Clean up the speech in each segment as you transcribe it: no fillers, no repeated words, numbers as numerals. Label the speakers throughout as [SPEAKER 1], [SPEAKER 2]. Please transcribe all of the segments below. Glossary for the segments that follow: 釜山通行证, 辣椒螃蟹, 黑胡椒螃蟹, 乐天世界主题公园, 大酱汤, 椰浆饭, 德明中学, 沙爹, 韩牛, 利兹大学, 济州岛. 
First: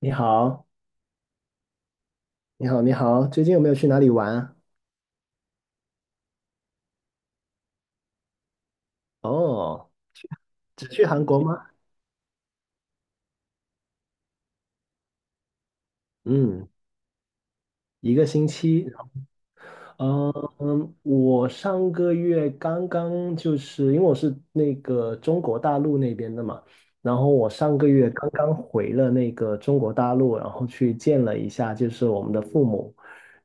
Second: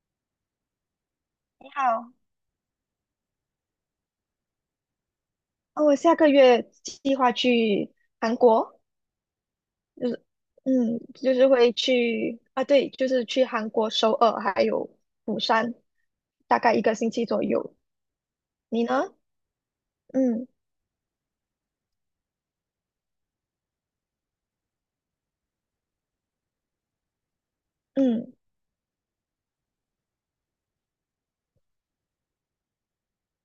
[SPEAKER 1] 你好，
[SPEAKER 2] 你好，
[SPEAKER 1] 你好，你好，最近有没有去哪里玩啊？
[SPEAKER 2] 哦，我下个月计划去韩国，
[SPEAKER 1] 哦，
[SPEAKER 2] 就是，
[SPEAKER 1] 只
[SPEAKER 2] 嗯，
[SPEAKER 1] 去韩
[SPEAKER 2] 就
[SPEAKER 1] 国
[SPEAKER 2] 是
[SPEAKER 1] 吗？
[SPEAKER 2] 会去啊，对，就是去韩国首尔还有釜山，大
[SPEAKER 1] 嗯，
[SPEAKER 2] 概一个星期左右。
[SPEAKER 1] 一个星
[SPEAKER 2] 你
[SPEAKER 1] 期。
[SPEAKER 2] 呢？嗯
[SPEAKER 1] 嗯，我上个月刚刚因为我是那个中国大陆那边的嘛，然后我上个月刚
[SPEAKER 2] 嗯
[SPEAKER 1] 刚回了那个中国大陆，然后去见了一下就是我们的父母。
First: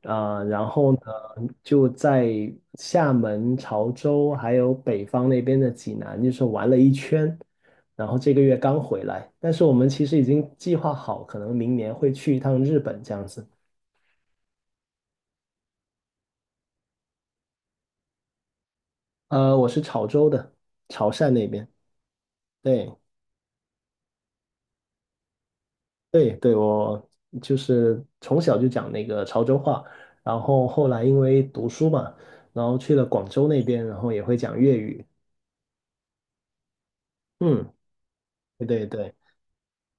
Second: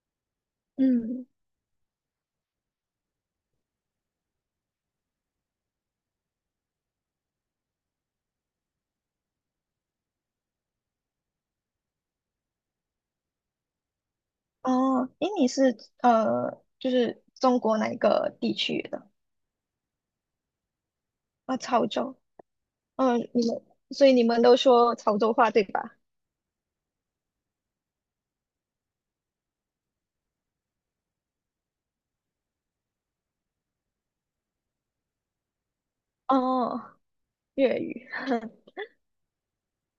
[SPEAKER 1] 然后呢
[SPEAKER 2] 嗯，
[SPEAKER 1] 就在厦门、潮州还有北方那边的济南，就是玩了一圈，然后这个月刚回来，但是我们其实已经计划好，可能明年会去一趟日本这样子。
[SPEAKER 2] 哦，诶，你是就是中国哪一个地区的？
[SPEAKER 1] 我是潮州的，潮汕那
[SPEAKER 2] 啊，
[SPEAKER 1] 边。
[SPEAKER 2] 潮州。
[SPEAKER 1] 对
[SPEAKER 2] 嗯，所以你们都说潮州话对吧？
[SPEAKER 1] 对对，我就是从小就讲那个潮州话，然后后来因为读书嘛，然后去了广州那边，然后也会讲粤语。
[SPEAKER 2] 哦，
[SPEAKER 1] 嗯，
[SPEAKER 2] 粤语。
[SPEAKER 1] 对对对。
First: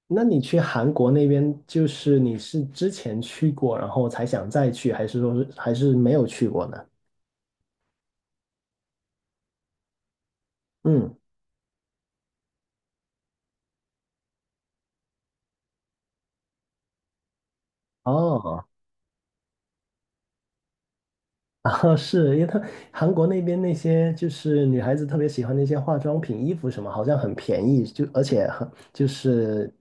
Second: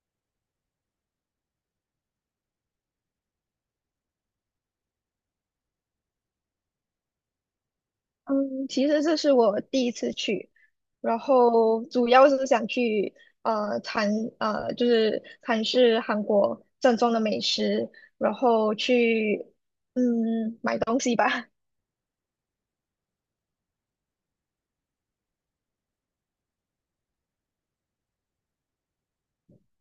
[SPEAKER 1] 那你去韩国那边，就是你是之前去过，然后才想再去，还是说是还是没有去过呢？
[SPEAKER 2] 嗯，其实这是我第一次去，
[SPEAKER 1] 嗯，
[SPEAKER 2] 然后主要是想去呃尝呃就是尝试韩国正宗的美食，然
[SPEAKER 1] 哦。
[SPEAKER 2] 后去买东西吧。
[SPEAKER 1] 啊，是因为他韩国那边那些就是女孩子特别喜欢那些化妆品、衣服什么，好像很便宜，就而且很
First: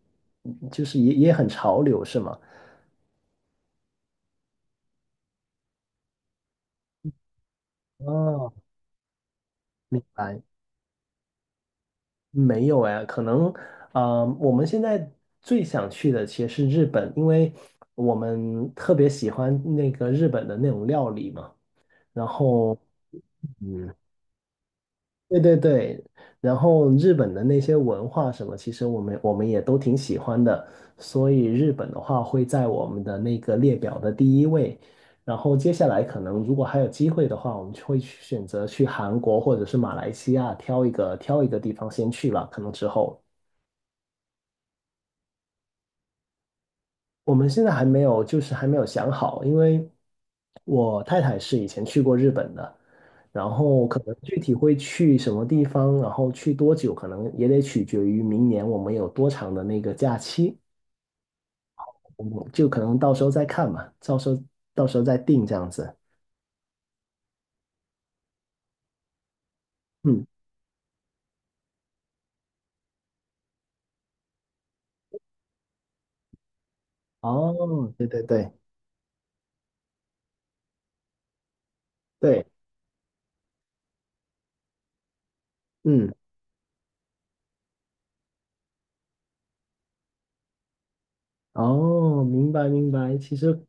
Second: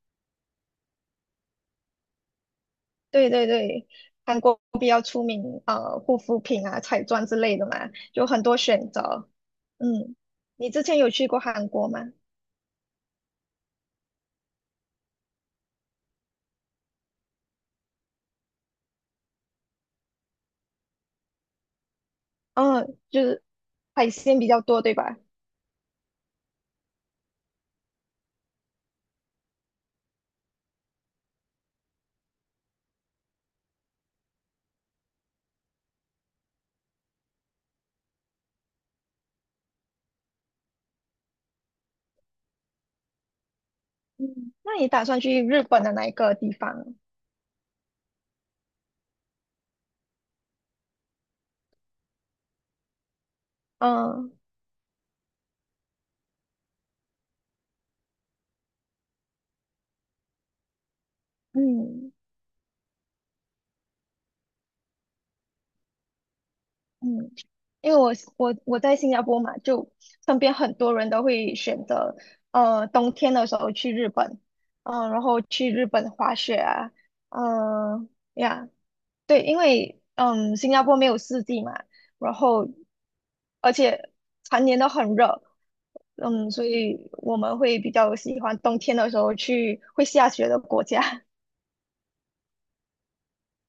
[SPEAKER 1] 就是也很潮流，是吗？
[SPEAKER 2] 对对对，韩国比较出名护肤品啊、彩妆之类的嘛，有很
[SPEAKER 1] 哦，
[SPEAKER 2] 多选择。
[SPEAKER 1] 明
[SPEAKER 2] 嗯，
[SPEAKER 1] 白。
[SPEAKER 2] 你之前有去过韩国吗？
[SPEAKER 1] 没有哎，可能啊、我们现在最想去的其实是日本，因为我们特别喜欢那个日本的那种料理嘛。然后，
[SPEAKER 2] 嗯，就是
[SPEAKER 1] 嗯，
[SPEAKER 2] 海鲜比较多，对吧？
[SPEAKER 1] 对对对，然后日本的那些文化什么，其实我们也都挺喜欢的，所以日本的话会在我们的那个列表的第一位。然后接下来可能如果还有机会的话，我们就会去选择去韩国或者是马来西亚挑一个地方先去了，可能之后
[SPEAKER 2] 嗯，那你打算去日本的哪一个地方？
[SPEAKER 1] 我们现在还没有还没有想好，因为，我太太是以前去过日本的，然后可能
[SPEAKER 2] 嗯。
[SPEAKER 1] 具体会去什么地方，然后去多久，可能也得取决于明年我们有多长的那个假期，
[SPEAKER 2] 嗯
[SPEAKER 1] 我们就可能到时候再看嘛，到时候再定这样子。
[SPEAKER 2] 嗯，因为我在新加坡嘛，就
[SPEAKER 1] 嗯，
[SPEAKER 2] 身边很多人都会选择，冬天的时候去日本，然后去日本滑雪啊，
[SPEAKER 1] 哦，对
[SPEAKER 2] 嗯、
[SPEAKER 1] 对对
[SPEAKER 2] 呀，对，因为新加坡没有四季嘛，然
[SPEAKER 1] 对，
[SPEAKER 2] 后而且常年都很热，
[SPEAKER 1] 嗯。
[SPEAKER 2] 嗯，所以我们会比较喜欢冬天的时候去会下雪的国家，
[SPEAKER 1] 哦，明白明白。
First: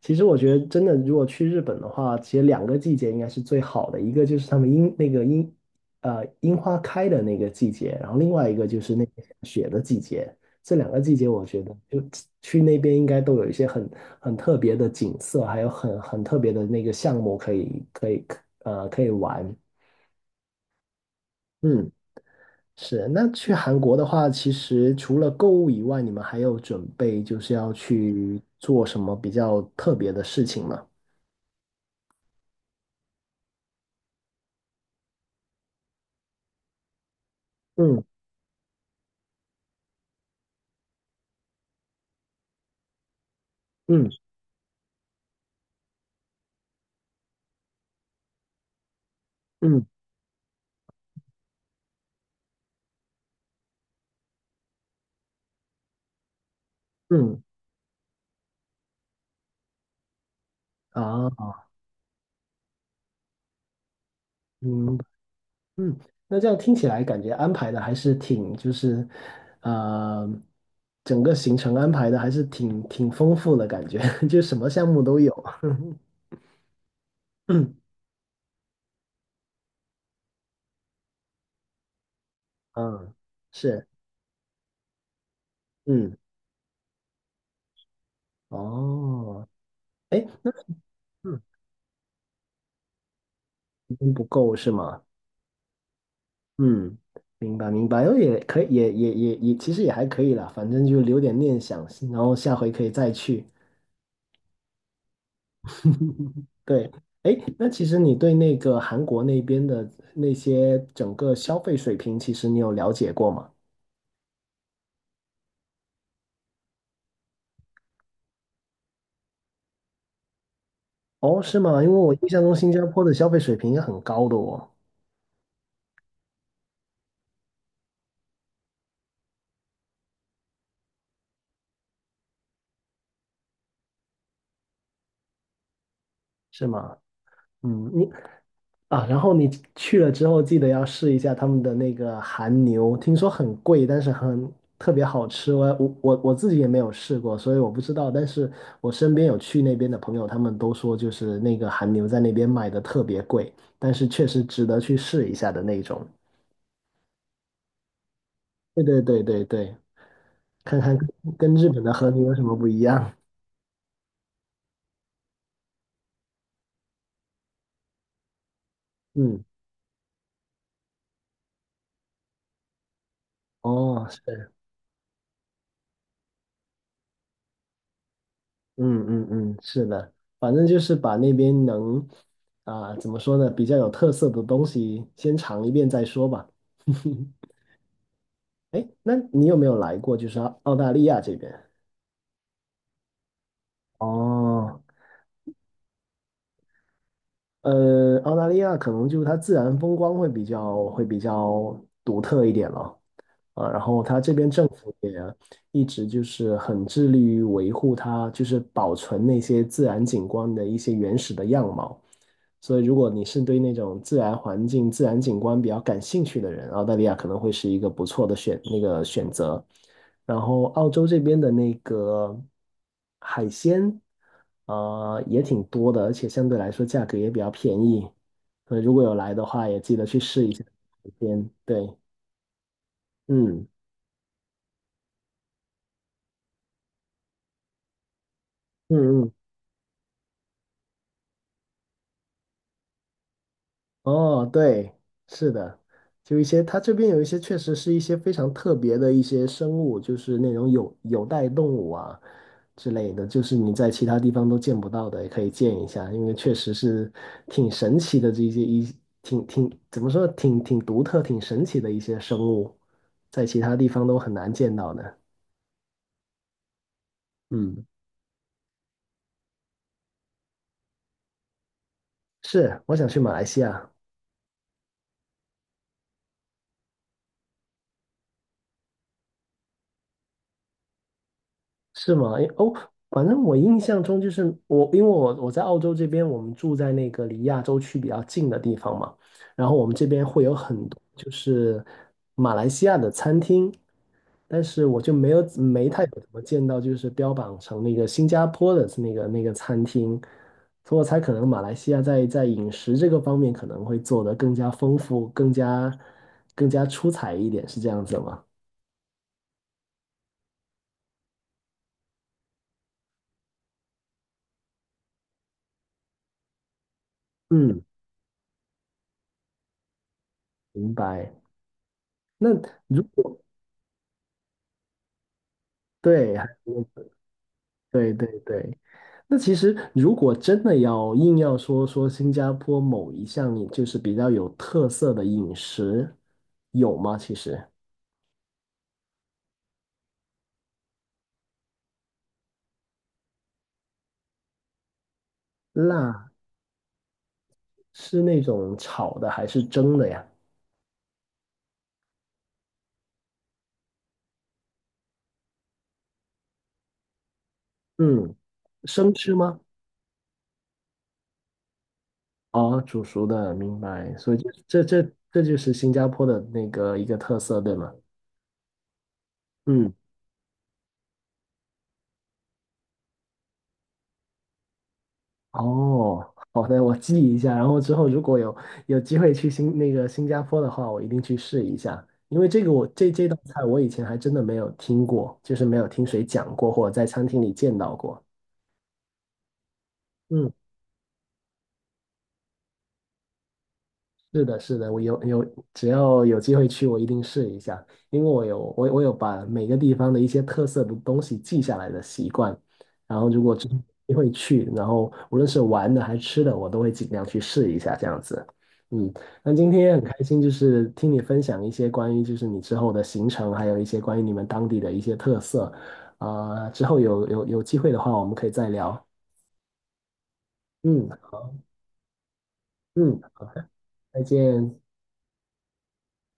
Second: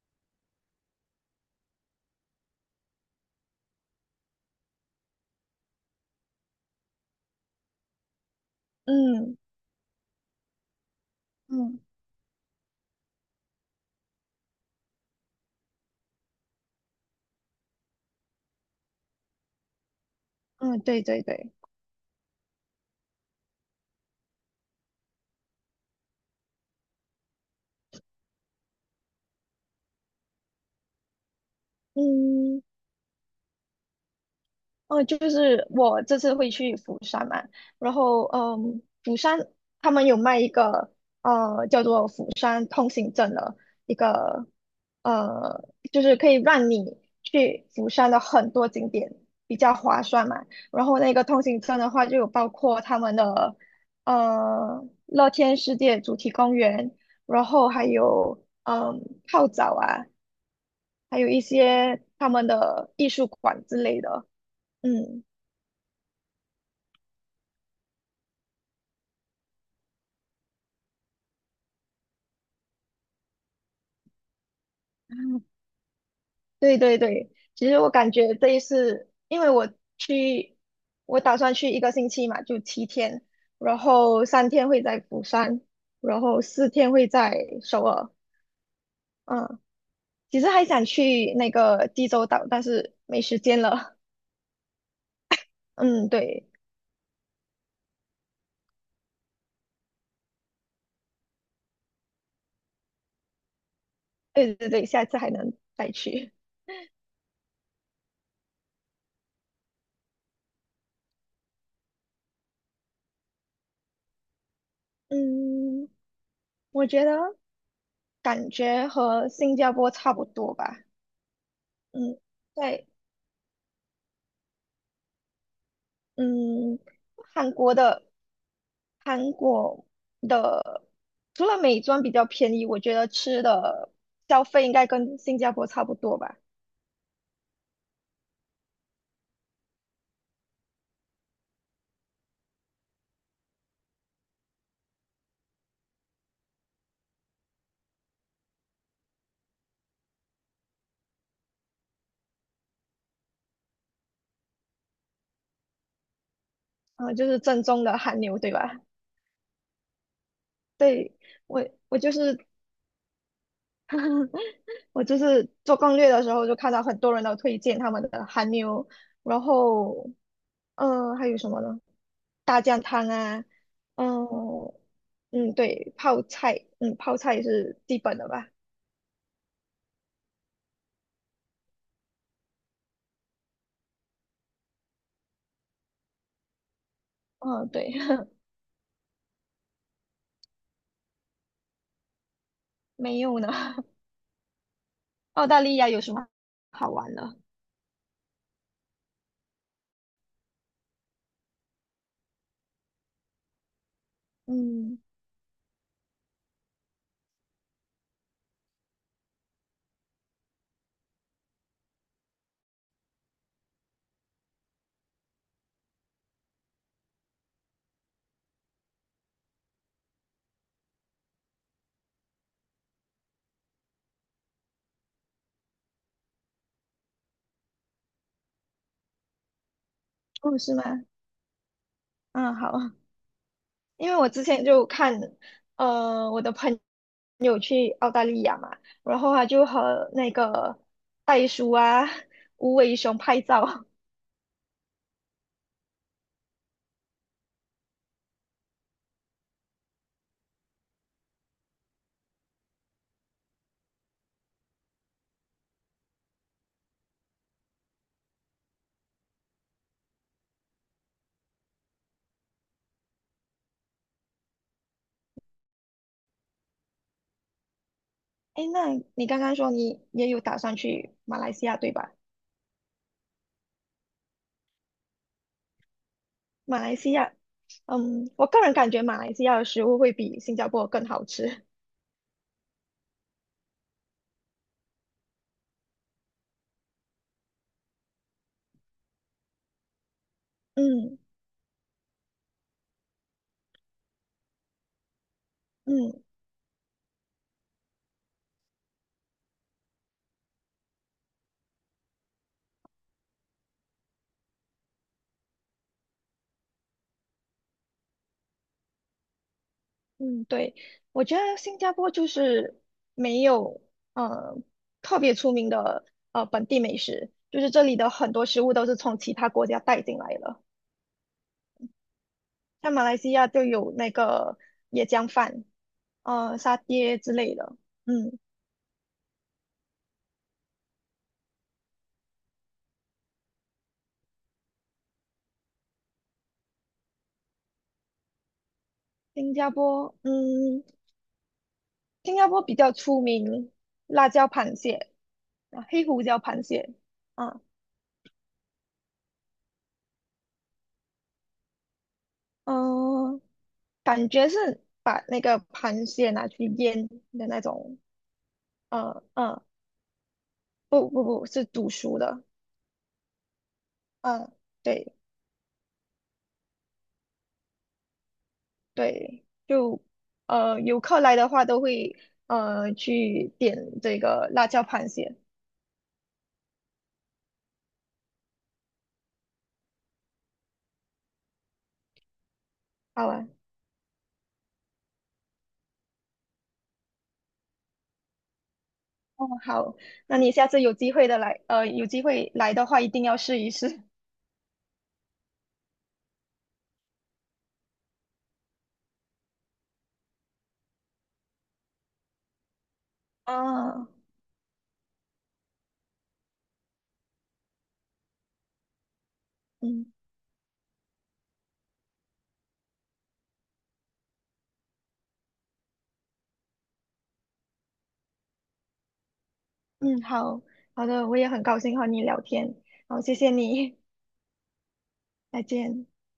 [SPEAKER 1] 其实我觉得真的，如果去日本的话，其实两个季节应该是最好的，一个就是他们樱那个樱花开的那个季节，然后另外一个就 是那个下
[SPEAKER 2] 嗯
[SPEAKER 1] 雪的季节。这两个季节，我觉得
[SPEAKER 2] 嗯
[SPEAKER 1] 就去那边应该都有一些很特别的景色，还有很特别的那个项目可以玩。
[SPEAKER 2] 嗯，对对对，
[SPEAKER 1] 嗯。是，那去韩国的话，其实除了购物以外，你们还有准备就是要去做什么比较特别的事情吗？
[SPEAKER 2] 嗯。嗯，就是我这次会去釜山嘛，然
[SPEAKER 1] 嗯
[SPEAKER 2] 后釜山他们有卖一个叫做釜山通行证的一
[SPEAKER 1] 嗯
[SPEAKER 2] 个呃，就是可以让你去釜山的很多景点比较
[SPEAKER 1] 嗯
[SPEAKER 2] 划算嘛。然后那个通行证的话，就有包括他们的乐天世界主题公园，
[SPEAKER 1] 嗯
[SPEAKER 2] 然后还有泡澡啊，还有一
[SPEAKER 1] 啊
[SPEAKER 2] 些他们的艺术馆之类的，
[SPEAKER 1] 嗯
[SPEAKER 2] 嗯。
[SPEAKER 1] 嗯，那这样听起来感觉安排的还是挺呃，整个行程安排的还是挺丰富的感觉，就什么项目都有。
[SPEAKER 2] 对对对，其 实我感觉这一次，因为我去，我打算去一个星期嘛，就七
[SPEAKER 1] 嗯，
[SPEAKER 2] 天，然
[SPEAKER 1] 是，
[SPEAKER 2] 后3天会在釜山，
[SPEAKER 1] 嗯，
[SPEAKER 2] 然后4天会在首尔。
[SPEAKER 1] 哦，
[SPEAKER 2] 嗯，
[SPEAKER 1] 哎，
[SPEAKER 2] 其实还想去
[SPEAKER 1] 嗯，
[SPEAKER 2] 那个济州岛，但是没时间
[SPEAKER 1] 时
[SPEAKER 2] 了。
[SPEAKER 1] 间不够是吗？
[SPEAKER 2] 嗯，对，
[SPEAKER 1] 嗯，明白明白，然后也可以，也，其实也还可以啦，反正就留点念想，然后下回可以再去。
[SPEAKER 2] 对对对，下次还能再去。
[SPEAKER 1] 对，哎，那其实你对那个韩国那边的那些整个消费水平，其实你有了解过吗？
[SPEAKER 2] 嗯，我觉得感觉和新加坡差不多吧。
[SPEAKER 1] 哦，是吗？因为我
[SPEAKER 2] 嗯，
[SPEAKER 1] 印象中新加
[SPEAKER 2] 对。
[SPEAKER 1] 坡的消费水平也很高的哦，
[SPEAKER 2] 嗯，韩国的韩国的除了美妆比较便宜，我觉得吃的消费应该跟新加坡差不多吧。
[SPEAKER 1] 是吗？嗯，你啊，然后你去了之后，记得要试一下他们的那个韩牛，听说很贵，但是很特别好吃。我自己也没有试过，所以我不知道。但是我身边有去那边的朋友，他们都说就是那个韩牛在那边卖的特别贵，但是确实值得去试一下的那种。
[SPEAKER 2] 嗯、就是正宗的韩牛，对吧？
[SPEAKER 1] 对对对对对，看看
[SPEAKER 2] 对，
[SPEAKER 1] 跟
[SPEAKER 2] 我
[SPEAKER 1] 日本的
[SPEAKER 2] 我
[SPEAKER 1] 和
[SPEAKER 2] 就
[SPEAKER 1] 牛有
[SPEAKER 2] 是
[SPEAKER 1] 什么不一样。
[SPEAKER 2] 我就是做攻略的时候就看到很多人都推荐他们的韩牛，然
[SPEAKER 1] 嗯，
[SPEAKER 2] 后还有什么呢？大酱汤啊，
[SPEAKER 1] 哦，
[SPEAKER 2] 嗯、
[SPEAKER 1] 是。
[SPEAKER 2] 嗯，对，泡菜，泡菜是基本的吧。
[SPEAKER 1] 嗯嗯嗯，是的，反正就是把那边能啊、怎么说呢，比较有特色的东西先尝一遍再说吧。
[SPEAKER 2] 嗯，对，
[SPEAKER 1] 哎，那你有没有来过就是澳大利亚这边？
[SPEAKER 2] 没有呢。
[SPEAKER 1] 哦，
[SPEAKER 2] 澳大利亚有什么好玩的？
[SPEAKER 1] 呃，澳大利亚可能就是它自然风光会会比较独特一点了啊，然后它这边政府
[SPEAKER 2] 嗯，
[SPEAKER 1] 也一直就是很致力于维护它，就是保存那些自然景观的一些原始的样貌。所以，如果你是对那种自然环境、自然景观比较感兴趣的人，澳大利亚可能会是一个不错的那个选择。然后澳洲这边的那个海鲜，呃，也挺多的，而且相对来说价格也比较便宜，所以如果有来的话，也记得去试一
[SPEAKER 2] 哦，
[SPEAKER 1] 下
[SPEAKER 2] 是吗？
[SPEAKER 1] 海鲜。对，
[SPEAKER 2] 嗯，好，
[SPEAKER 1] 嗯
[SPEAKER 2] 因为我之前就看，我的朋友去澳大利亚嘛，然
[SPEAKER 1] 嗯嗯。
[SPEAKER 2] 后他就和那个袋鼠啊、无尾熊拍照。
[SPEAKER 1] 哦，对，是的，就一些，它这边有一些确实是一些非常特别的一些生物，就是那种有袋动物啊之类的，就是你在其他地方都见不到的，也可以见一下，因为确实是挺神奇的这些一挺怎么说，挺独特、挺神奇的一些生物，在其他地方都很难见到的。嗯，
[SPEAKER 2] 哎，那你刚刚说你也有打算去马来西亚，对吧？
[SPEAKER 1] 是，我想去马来西亚。
[SPEAKER 2] 马来西亚，我个人感觉马来西亚的食物会比新加坡更好吃。
[SPEAKER 1] 是吗？诶哦，反正我印象中就是我，因为我在澳洲这边，我们住在那个离亚洲区比较近的地方嘛，然后我们这边会有 很多
[SPEAKER 2] 嗯
[SPEAKER 1] 就是马来西亚的餐厅，但是我就没太有
[SPEAKER 2] 嗯，
[SPEAKER 1] 怎么见到就是标榜成那个新加坡的那个餐厅，所以我猜可能马来西亚在饮食这个方面可能会做得更加丰富，更加出彩一点，是这样子吗？
[SPEAKER 2] 嗯，对，我觉得新加坡就是没有呃特别出名的本地美食，就是这
[SPEAKER 1] 嗯，
[SPEAKER 2] 里的很多食物都是从其他国家带进来的，
[SPEAKER 1] 明白。那
[SPEAKER 2] 像
[SPEAKER 1] 如
[SPEAKER 2] 马来西
[SPEAKER 1] 果
[SPEAKER 2] 亚就有那个椰浆饭，
[SPEAKER 1] 对，还
[SPEAKER 2] 沙
[SPEAKER 1] 有
[SPEAKER 2] 爹之类的。
[SPEAKER 1] 对对
[SPEAKER 2] 嗯，
[SPEAKER 1] 对。那其实如果真的要硬要说说新加坡某一项饮就是比较有特色的饮食，有吗？其实
[SPEAKER 2] 新加坡，嗯，新加坡比较出名辣椒螃蟹啊，黑胡
[SPEAKER 1] 辣
[SPEAKER 2] 椒螃蟹啊，
[SPEAKER 1] 是那种炒的还是蒸的呀？
[SPEAKER 2] 嗯、感觉是把那个螃蟹拿去腌的那种，
[SPEAKER 1] 嗯，生吃吗？
[SPEAKER 2] 嗯。不不不是读书的，
[SPEAKER 1] 哦，煮熟的，明白。所以
[SPEAKER 2] 嗯，对
[SPEAKER 1] 这就是新加坡的那个一个特色，对吗？
[SPEAKER 2] 对，
[SPEAKER 1] 嗯。
[SPEAKER 2] 就游客来的话都会去点这个辣椒螃蟹，
[SPEAKER 1] 哦，好的，我记一下，然后之后如果有有机会去新那个新加坡的话，我一定去试一下，因为这个这
[SPEAKER 2] 好
[SPEAKER 1] 道
[SPEAKER 2] 吧？
[SPEAKER 1] 菜我以前还真的没有听过，就是没有听谁讲过或者在餐厅里见到过。
[SPEAKER 2] 哦，好，那你
[SPEAKER 1] 嗯。
[SPEAKER 2] 下次有机会来的话一定要试一试。
[SPEAKER 1] 是的，是的，有，只要有机会去，我一定试一下，因为我有把每个地方的一些特色的东西记下来的习惯，然后如果真的
[SPEAKER 2] 啊，
[SPEAKER 1] 有机会去，然后无论是玩的还是吃的，我都会尽量去试一下这样子。嗯，那今天很
[SPEAKER 2] 嗯
[SPEAKER 1] 开心，就是听你分享一些关于就是你之后的行程，还有一些关于你们当地的一些特色，啊、之后有机会的话，我们可以再聊。
[SPEAKER 2] 嗯，好好
[SPEAKER 1] 嗯
[SPEAKER 2] 的，我也很高兴和你聊天，
[SPEAKER 1] 嗯，
[SPEAKER 2] 好，谢谢你，
[SPEAKER 1] 再见。
[SPEAKER 2] 再见。